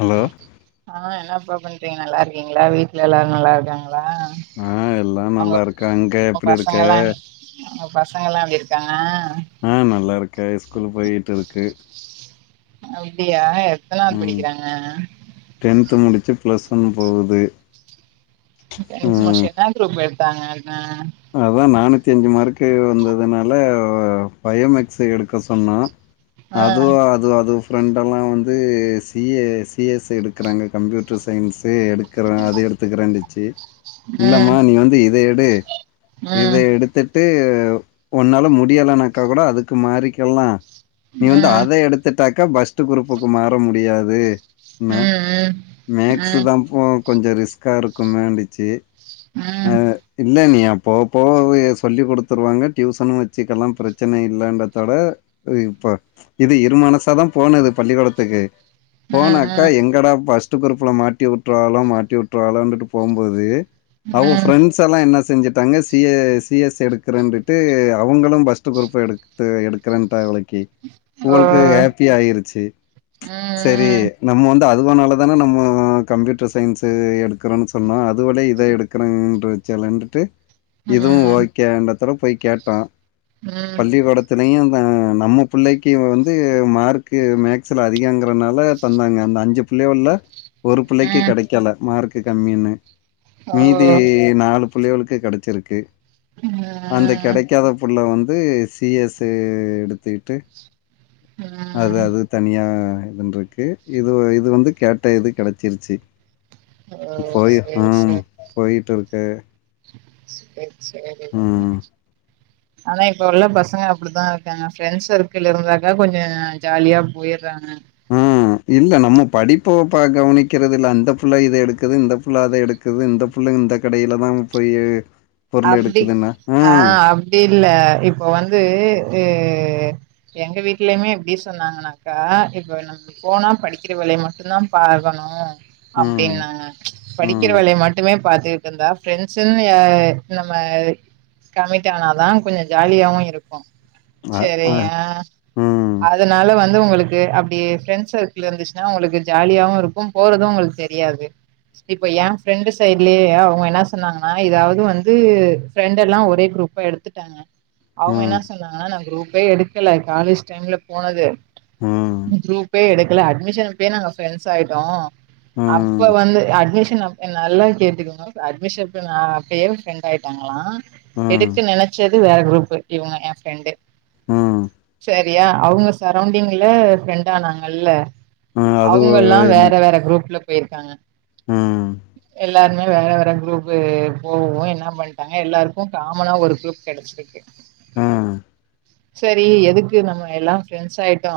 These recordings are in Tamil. ஹலோ ஆ என்னப்பா பண்றீங்க நல்லா இருக்கீங்களா வீட்ல எல்லாரு நல்லா இருக்காங்களா ஆ எல்லா உங்க நல்லா இருக்க அங்க உங்க எப்படி இருக்க பசங்கல்லா உங்க பசங்க எல்லாம் எப்டி இருக்காங்க ஆ நல்லா இருக்கே ஸ்கூல் போயிட்டு இருக்கு அப்டியா எத்தனாவுது படிக்கிறாங்க டென்த்து முடிச்சி ப்ளஸ் ஒன் போவுது டென்த் முடிச்சு என்ன குரூப் எடுத்தாங்க அவுங்க அதா நானூத்தி அஞ்சு மார்க்கு வந்துனால பயோமேக்ஸ் எடுக்க சொன்னா ஆ அதோ ஆ அது அது ஃப்ரெண்ட்லாம் வந்து சி ஏ சி எஸ் எடுக்கறாங்க கம்ப்யூ ட்ர் சயின்ஸே எடுக்கிற அது எடுத்துக்கிறேண்டுச்சு இல்லம்மா ம் நீ வந்து இதை எடு இத ம் எடுத்துட்டு உன்னால முடியலனாக்கா கூட அதுக்கு மாறிக்கலாம் நீ வந்து ம் அத எடுத்துட்டாக்கா ஃபஸ்ட்டு குரூப்புக்கு மாற முடியாது ம் ம ம் மேக்ஸ் தான்ப்பா கொஞ்ச ரிஸ்க்கா இருக்கும் வேண்டுச்சு உம் இல்லை நீ அப் போக போக அவுக சொல்லி குடுத்துருவாங்க டியூசனும் வச்சுக்கல்லாம் பிரச்சன இல்லன்றதோட இது இப்போ இது இரு மனசாதா போனது பள்ளிக்கோடத்துக்கு போனாக்கா ம் எங்கடா ஃபஸ்ட்டு குரூப்புல மாட்டி விட்டுறவாலோ மாட்டி விட்டுறாலோன்டு போம்போது அவுங்க ஃப்ரெண்ட்ஸ் எல்லாம் என்ன செஞ்சிட் டாங்க சி எ சி எஸ் எடுக்கறன்ட்டு அவங்களும் ஃபஸ்ட் குரூப் எடு எடுத்து எடுக்கறேன்ட்டாங்க அவலைக்கி ஓ உங்களுக்கு ஹாப்பி ஆயிருச்சு ம் செரி நம்ம வந்து அதுவானால தான நம்ம கம்ப்யூட்டர் சயின்ஸ் எடுக்குறோன்னு சொன்னோ அதவிட இதை எடுக்குறாங்கன்ற கலந்துட்டு இதுவு ம் ஓகே எண்ணதோட போய் கேட்டோ ம் ம் பள்ளி கூட த்துலயு தா நம்ம புள்ளைக்கு வந்து மார்க்கு மேக்ஸ்ல அதிகங்கிறனால தந்தாங்க அந்த அஞ்சு புள்ளைகள்ல்ல ஒரு பிள்ளைக்கு கெடைக்கல மார்க் கம்மின்னு ஓ மீதி நாலு புள்ளகோளுக்கு கெடைச்சிருக்கு அந்த ம் கெடைக்காத புள்ள வந்து சி எஸ் ஏ எடுத்துக்கிட்டு அது ம் அது தனியா இதுன்றுக்கு இது இது வந்து கேட்ட இது கெடச்சிருச்சி ஓ போயி ஆம் போயிட்டு இருக்கு சேர் சேரி ம் ஆனா இப்ப உள்ள பசங்க அப்டித்தா இருக்காங்க ஃப்ரெண்ட்ஸ் சர்க்கிள் இருந்தாக்கா கொஞ்சோ ஜாலியா போயிர்றாங்க ம் இல்ல நம்ம படிப்ப பாக் கவனிக்கிறது இல்ல அந்த புள்ள இத எடுக்குது இந்த புள்ள அத எடுக் குது இந்த புள்ளை இந்த கடையில தான் போய் பொருள் எடுக்குதுன்னா ஆ இப்டி இல்ல இப்ப வந்து எங்க வீட்லயுமே எப்டி சொன்னாங்கன்னாக்கா இப்ப நம் போனா படிக்கிற வேலைய மட்டுந்தா பாக்கணு ம் அப்டின்னாங்க படிக்கிற ம் வேலைய மட்டுமே பாத்துட்டு இருந்தா ஃப்ரெண்ட்ஸ்ன்னு யா நம்ம கமிட்டானாதா கொஞ்சோ ஜாலியாவு இருக்கு அ அ சரியா ம் அதனால வந்து உங்களுக்கு அப்டி ஃப்ரெண்ட்ஸ் சர்க்கிள் இருந்துச்சுன்னா உங்களுக்கு ஜாலியாவு இருக்கு போறது ஒங்களுக்கு தெரியாது இப்ப ஏ ஃப்ரெண்டு் சைடுலயே அவங்க என்ன சொன்னாங்கன்னா இதாவது வந் து ஃப்ரெண்ட் எல்லா ஒரே குரூப்பா எடுத்துட்டாங்க அவங்க என்ன ம் சொன்னாங்கன்னா நா குரூப்பே எடுக்கல காலேஜ் டைம்ல போனது ம் குரூப்பே எடுக்கல அட்மிஷன் அப்பயே நாங்க ஃப்ரெண்ட்ஸ் ஆயிட்டோ ம் அப்ப வந்து அட்மிஷன் அப்ப நல்லா கேட்டுக்கோங்க அட்மிஷன் அப்ப நா அப்பயே ஃப்ரெண்ட் ஆயிட்டாங்களா ம் எடுக்கு நெனச்சது வேற குரூப் இவங்க ஏ ஃப்ரெண்டு ம் சரியா அவுங்க சரௌண்டிங்ல ஃப்ரெண்ட் ஆனாங்கல்ல ம் அது அவங்கல்லா வேற எனக்கு வேற குரூப்ல போயிருக்காங்க ம் எல்லாருமே வேற வேற குரூப்பு போகவு என்ன என்ன பண்டாங்க எல்லாருக்கு காமனா ஒரு குரூப் கெடச்சிருக்கு ம் சரி எதுக்கு நம்ம எல்லா ஃப்ரெண்ட்ஸ் ஆயிட்டோ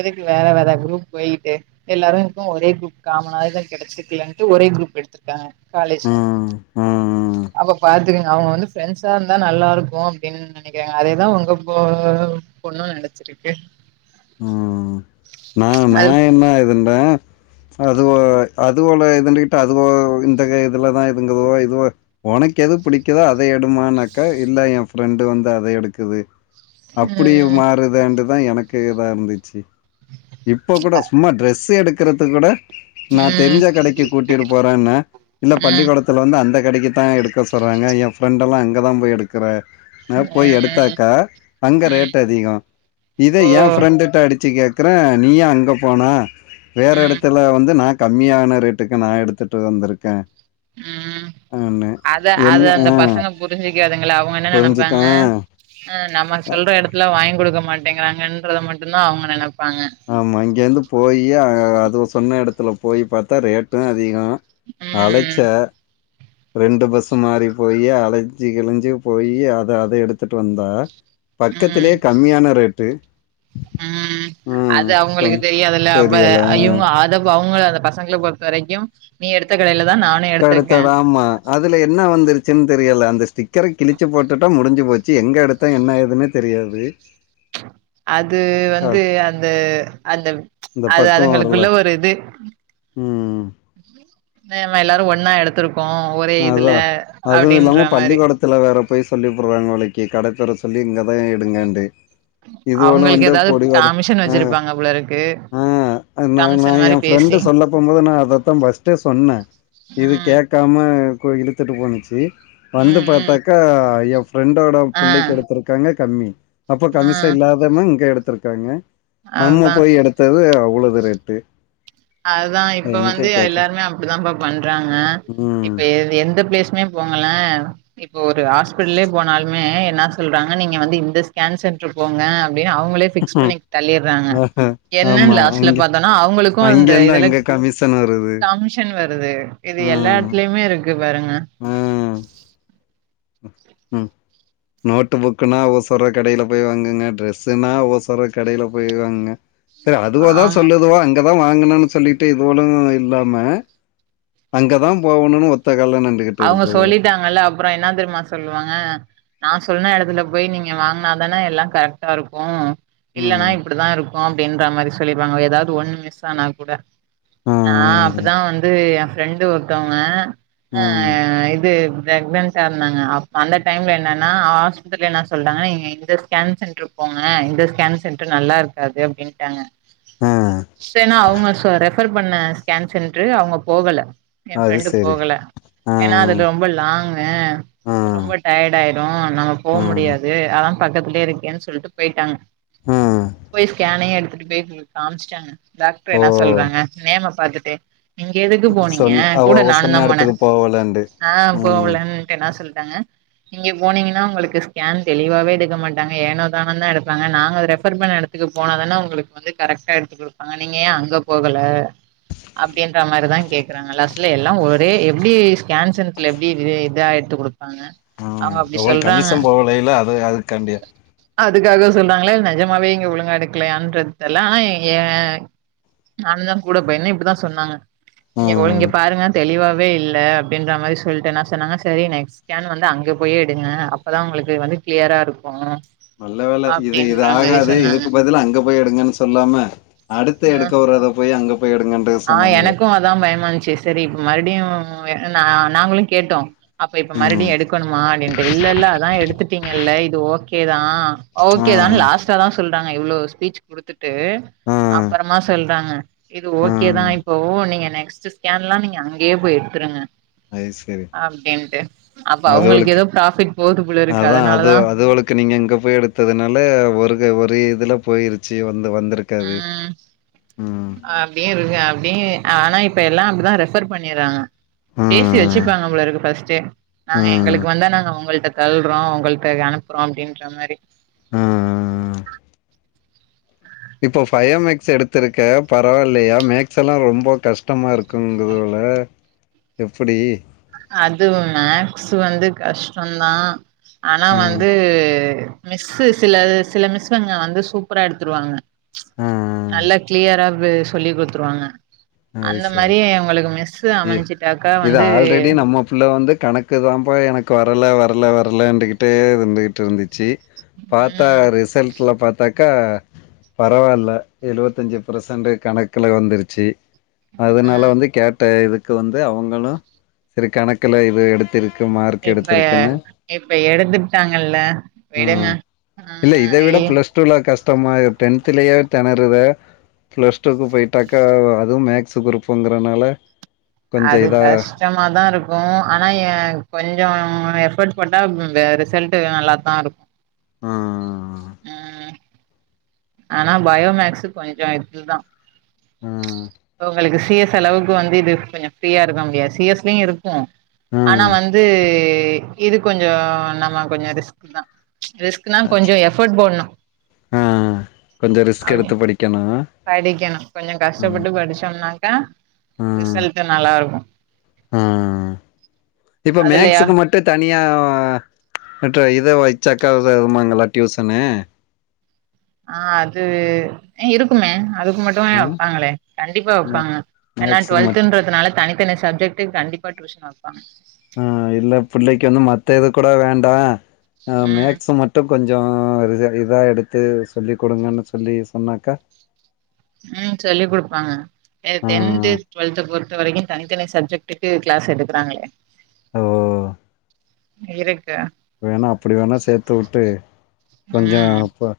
எதுக்கு வேற வேற குரூப் போயிட்டு எல்லாருக்கு ஒரே குரூப் காமனாவேதா கெடச்சிருக்குலன்ட்டு ஒரே குரூப் எடுத்துருக்காங்க காலேஜ்ல ம் ம் அப்ப பாத்துக்கங்க அவங்க வந்து ஃப்ரெண்ட்ஸா இருந்தா நல்லா இருக்கு அப்டின் நெனைக்கிறாங்க அதேதா ஒங்க போ பொண்ணு நெனச்சிருக்கு ம் நா நா அது என்ன இதுண்டா அதுவோ அதுவோல இதுன்டுகிட்டு அதுவோ இந்த இதுலதா இதுங்குதோ இதுவோ ஒனக்கு எது பிடிக்குதோ அத எடுமானாக்க இல்ல ஏ ஃப்ரெண்டு வந்து அத எடுக்குது அப்டி ம் மாறுதேண்டுதா எனக்கு இதா இருந்துச்சு இப்ப கூட சும்மா ட்ரெஸ் எடுக்குறதுக்கு கூட நா ம் தெரிஞ்சா கடைக்கு கூட்டிட்டு போறேன்னே இல்ல ம் பள்ளிக்கூடத் துல வந்து அந்த கடைக்கு தா எடுக்க சொல்றாங்க ஏ ஃப்ரெண்டெல்லா அங்கதா போய் எடுக்குற ஆ ம் போய் ம் எடுத்தாக்கா அங்க ம் ரேட் அதிகோ இத ஓ ஏ ஃப்ரெண்ட்டுட்ட அடிச்சு கேக் குறே நீ ஏ அங்க போன வேற ம் எடத்துல வந்து நா கம்மியான ரேட்டுக்கு நா எடுத்துட்டு வந்துருக்கே ம் அத அத எல்லாம் ஆ அந்த பசங்க புரிஞ்சிக்காதுங்கல்ல அவங்க என்ன புரிஞ்சுக்க நெனப்பாங்க ஆ ஆ நம்ம சொல்ற இடத்துல வாங்கி குடுக்க மாட்டேங்கிறாங்கன்றத மட்டும்தா அவங்க நெனப்பாங்க ஆமாம் இங்க இருந்து போயி அது சொன்ன எடத்துல போய் பாத்தா ரேட்டு அதிக அழைச்ச ம் ரெண்டு பஸ்ஸு மாறி போய் அலஞ்சு கிழஞ்சு போய் அத அத எடுத்துட்டு வந்த ம் பக்கத்திலயே கம்மியான ரேட்டு ம் ம் அது அவங்களுக்கு சொன்ன தெரியாதுல்ல அப்ப தெரியல இவங்க அத அவங்கள அந்த பச தங்கள பொறுத்த வரைக்கு நீ எடுத்த கடைல தா நான் கெடுத்த ரா மா அதுல என்ன வந்துருச்சுன் தெரியல அந்த ஸ்டிக்கர கிழிச்சு போட்டுட்டா முடிஞ்சு போச்சு எங்க எடுத் த்த என்ன ஏதுன்னே தெரியாது அது அ வந்து அந்த அந்த இந்த அது பக்கம் வரல. அதுங்களுக்குள்ள ஒரு இது ம் நம்ம எல்லாரு ஒன்னா எடுத்திருக்கோ ஒரே இதுல அப்படின்ற மாரி இதுல வேற பொய் சொல்லி புடு்றாங்க நாளைக்கு கடப்பேற சொல்லி இங்க தா எடுங்கண்டு அவங்களுக்கு எதாவது கமிஷன் ஆ, வச்சிருப்பாங்க போல இருக்கு ஆ நா ஃபிரண்டு சொல்ல போம்போது நா அதத்தா ஃபர்ஸ்ட் சொன்ன இது ம் கே க்காம இழுத்துட்டு போனுச்சி வந்து ம் ம் பாத்தாக்கா ஐயா ஃபிரெண்டோட ஆ பிள்ளைக்கு எடுத்திருக்காங்க கம்மி அப்ப ஆ கமிசா இல்லாதமா இங்க எடுத்திருக்காங்க நம்ம அதுதா போய் எடுத்தது அவ்ளோது ரேட்டு அதுதான் இப்ப எங்க வந்து கேக்க எல்லாருமே அப்டிதான்ப்பா பண்றாங்க இப்ப ம் எ எந்த பிளேஸ்மே போங்களே இப்போ ஒரு ஹாஸ்பிடலே போனாலுமே என்னா சொல்றாங்க நீங்க வந்து இந்த ஸ்கேன் சென்டரு போங்க அப்டின் அவங்களே பிக்ஸ் பண்ணி தள்ளிறாங்க ஆஹா. என்னன் ஆமா லாஸ்ட்ல அங்க பாத்தோனா அவங்களுக்கு இப்போ அந்த அங்கேருந்து இதுல அங்க கமிஷன் வருது கமிஷன் வருது இது எல்லா ம் எடத்துலயுமே இருக்கு பாருங்க ம் ம் நோட் புக்குன்னா ஓசர கடைல போய் வாங்குங்க ட்ரெஸ்ஸுனா ஓசர கடைல போய் வாங்குங்க சரி அதுவாதா ஆமா சொல்லுதோ அங்கதா வாங்கணுனு சொல்லிட்டு இதுவலு இல்லாம அங்கதா போவணுன் ஒத்தக்கால்ல நின்டுகிட்டு அவங்க இருக்குதுவோ சொல்லிட்டாங்கல்ல அப்பற என்னா தெரியுமா சொல்லுவாங்க நான் சொன்ன எடத்துல போய் நீங்க வாங்னாதான எல்லா கரெக்ட்டா இருக்கு இல்லனா ம் இப்டித்தா இருக்கு அப்படின்ற மாரி சொல்லிருவாங்க எதாவது ஒண்ணு மிஸ் ஆனா கூட நான் ம் அப்பதா வந்து என் ஃப்ரெண்டு ஒருத்தவங்க ஆ ம் இது ப்ரெக்னன்ட் டாருந்தாங்க அந்த டைம்ல என்னனா ஆஸ்பத்திரில என்ன சொல்லிட்டாங்க நீங்க இந்த ஸ்கேன் சென்டரு போங்க இந்த ஸ்கேன் சென்டர் நல்லாருக்காது அப்டின்ட்டாங்க ஆ சன்னா அவங்க ரெஃபர் பண்ண ஸ்கேன் சென்ட்ரு அவங்க போகல என் அது ஃப்ரெண்டு சரி போகல ஆ ஏன்னா அதுல ரொம்ப லாங்கு ஆ ரொம்ப டயர்ட் ஆயிடு நம்ம போ ஆ முடியாது அதா பக்கத்துலயே இருக்கேன்னு சொல்ட்டு போயிட்டாங்க ஆ ஆ போய் ஸ்கேனையு எடுத்துட்டு போய் காமிச்சுட்டங்க டாக்டர் என்ன ஓ சொல்றாங்க நேம பாத்துட்டு இங்க எதுக்கு போனீங்க சொன் அவ கூட அவ நானு தா சொன்ன போன எடத்துக்கு போவலண்டு நா ம் போகலன்ட்டு என்னா சொல்ட்டாங்க நீங்க போனீங்கனா உங்களுக்கு ஸ்கேன் தெளிவாவே எடுக்க மாட்டாங்க ஏனோ தானன்தா எடுப்பாங்க நாங்க ரெஃபர் பண்ண எட இத்துக்கு போனாதான உங்களுக்கு வந்து கரெக்டா எடுத்து குடுப்பாங்க நீங்க ஏன் அங்க போகல அப்டின்ற மாரிதா கேக்குறாங்க லாஸ்ட்ல எல்லா ஒரே எப்டி ஸ்கேன் சென்ட்ல எப்டி இ இதா எடுத்து கொடுப்பாங்க அவ்ளோ கமிஷம் போகலையல அது அதுக்கண்டியா அதுக்காக சொல்றாங்களா நஜமாவே இங்க ஒழுங்கா எடுக்கலையான்றது தெர்ல ஆனா ஏ நானுதா கூட போயிந்தே இப்டிதா சொன்னாங்க நீங்க ஒ இங்க ம் பாருங்க தெளிவாவே இல் க அப்டின்ற மாரி சொல்ட்டு என்ன சொன்னாங்க சரி நெக்ஸ்ட் ஸ்கேன் வந்து அங்க போய் எடுங்க அப்பதா உங்களுக்கு வந்து கிளியரா இருக்கு நல்ல வேல இது இது அப்டின்ற மாரி ஆகாது சொன்னாங்க இதுக்கு பதில் அங்க போய் எடுங்கன் சொல்லாம அடுத்த ஆ எடுக்க போறத போய் அங்க போய் எடுங்கன்ற சொல் ஆ எனக்கு அதா பயமா இருந்ச்சுஸ் சரி மறுடியு நா நாங்களு கேட்டோ அப்ப இப்ப மறுடியு ம் எடுக்கணுமா அப்டின் இல்ல இல்ல அதா எடுத்துட்டீங்கல்ல இது ஓகேதா ஓகே தான் ம் லாஸ்ட் [unintelligible] சொல்றாங்க இவ்ளோ ஸ்பீச் குடுத்துட்டு ம் அப்பறமா சொல்றாங்க இது ஓகேதா ம் இப்போ நீங்க நெக்ஸ்ட் ஸ்கேன்லா நீங்க அங்கயே போய் எடுத்துருங்க அது சரி அப்டின்ட்டு அப்ப அவங்களுக்கு அதுகளுக்கு ஏதோ ப்ராஃபிட் போது போல இருக்கு அதுனாலதா க்கு நீங்க இங்க போய் எடுத்ததுனால ஒருக ஒரு இதுல போயிருச்சு வந்து வந்துருக் க ம் ஆ அப்டியே இருங்க அப்டியே ஆனா இப்ப எல்லா அப்டிதா ரெஃப்பர் பண்ணிறாங்க பேசி ம் வச்சுப்பாங்க போல இருக்கு ஃபஸ்ட்டே நாங்க ம் எங்களுக் வந்தா நாங்க உங்கள்ட்ட தல்றோ உங்கள்ட அனுப்புறோ அப்டின்ற மாரி ம் இப்போ ஃபயோ மேக்ஸ் எடுத்திருக்க பரவாயில்லயா மேக்ஸ் எல்லா ரொம்ப கஷ்டமா இருக்குந்துல எப்புடீ அது மேக்ஸ் வந்து கஷ்டோந்தா ஆனா ம். வந்து மிஸ்சு சில சில மிஸ்ங்க வந்து சூப்பரா எடுத்துருவாங்க ஆ, ஆ. நல்லா கிளியரா சொல்லி குடுத்துருவாங்க அது அந்த சரி. மாரி எங்களுக்கு மிஸ்சு இ அமஞ்சுட்டாக்கா இது வந்து ஆல்ரெடி நம்ம புல்ல வந்து கணக் கு தான்ம்பா எனக்கு வரல வரல வரலண்டுக்கிட்டே இருந்துக்கிட்டு இருந்துச்சு பாத்தா ம் ரிசல் ட்ல பாத்தாக்கா பரவால்ல எழுவத்தஞ்சு ப்ரசன்ட்டு கணக்குல வந்துருச்சு அதனால ம் வந்து கேட்ட இதுக்கு வந்து அவங்களு சரி கணக்கல இது எடுத்திருக்கு மார்க் இப்பய எடுத்திருக்குன்னு இப்ப எடுத்துட்டாங்கல்ல விடுங்க ம். ஆ இல்ல இத விட ஐய பிளஸ் டூல கஷ்டமா டென்தலே தெனறுவ பிளஸ் டூக்கு போயிட்டாக்க அதுவு மேக் சு குரூப்ங்கரனால அது பஸ்ட் கஷ்டமாதா இருக்கு ஆனா ஏ கொஞ்ஜோ எஃப்பர்ட் போட்டா ரிசல்ட் நல்லாதா இருக்கு ஆ ம் ஆனா பயோமேக்ஸ்சு கொஞ்ச இதுதா ஆ உங்களுக் சிஎஸ் அளவுக்கு வந்து இது கொஞ்சோ ஃப்ரீயா இருக்க முடியாது சிஎஸ்லயு இருக் கு ஆ ஆனா வந்து இது கொஞ்சோ நம்ம கொஞ்ச ரிஸ்க்தா ரிஸ்க்னா கொஞ்ச எஃபர்ட் போட்ணு ம் கொஞ்ச ரிஸ்க் அப்டி எடுத்து படிக்கணு படிக்கணு கொஞ்சோ ம் கஷ்டப்பட்டு படிச்சோம்னாக்கா ம் ரிசல்ட் நல்லா இருக்கு ஆ இப்ப அதுலயா மேக்ஸுக்கு மட் விட்டு தனியாக ந இத வைச்சாக்கா வருதுமாங்களா டியூசனு ஆ அது இருக்குமே அதுக்கு மட்டும் வைப்பாங்களே கண்டிப்பா வைப்பாங்க ஏனா மேக்ஸுக்கு மட் டுவெல்தன்றதுனால தனி இத்தன சஜெக்டுக்கு கண்டிப்பா டியூஷன் வைப்பாங்க ஆ இல்ல பிள்ளைக்கு வந்து மத்த இது கூட வேண்டா ஆ ம் மேக்ஸ் மட்டு கொஞ்சோ கொஞ்சோ ரி இதா எடுத்து சொல்ல கொடுங்கன்னு சொல்லி சொன்னாக்கா உ சொல்லி கொடுப்பாங்க ஆ டென்து டு்வெல்த் பொறுத்த வரைக்கு தனித்தனி சப்ஜெக்டுக்கு கிளாஸ் எடுக்குறாங்க ஹலோ இருக்க வேணா அப்டி வேணா சேர்த்து விட்டு ம் கொஞ்சோப்ப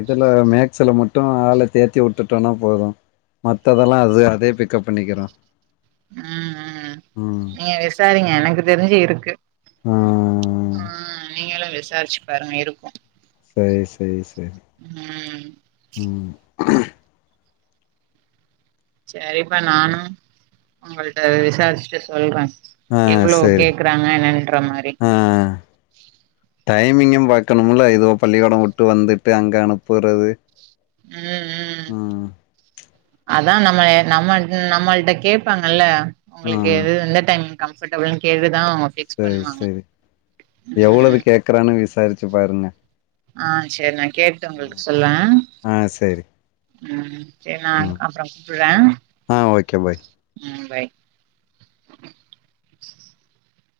இதுல மேக்சல மட்டு ஆள தேத்தி விட்டுட்டோனா போது மத்ததெல்லா அது அதே பிக்கப் பண்ணிக்கி பண்ணிக்கிரூ உ உ நீங்க விசாரிங்க எனக்கு தெரிஞ்சு இருக்கு ஆ ஆ நீங்களு விசாரிச்சு பாருங்க இருக்கு சேரி சேரி சேரி ம் உ சேரிப்பா நானு உங்கள்ட்ட விசாரிச்சுட்டு சொல்றே ஆ எவ்ளோ சரி கேக்குறாங்க என்னன்ற மாதிரி ஆ டைமிங்கு பார்க்கணுல ஏதோ பள்ளிக்கூட விட்டு வந்துட்டு அங்க அனுப்புறது ம் ம் உ அதா நம்ம நம்ம நம்மள்ட்ட கேட்பாங்கல்ல உங்களுக்கு ம் எது எந்த டைம் கம்ஃபர்டபுள்னு கேட்டுதா அவ பிக் சேரி சேரி எவ்வளோ கேட்கறானு விசாரிச்சு பாருங்க ஆ சேரி நா கேட்டு உங்களுக்கு சொல்றேன் ஆ சரி உ சேரி நா ம் அப்றோ கூப்புறே ஆ ஓகே பாய் உ பை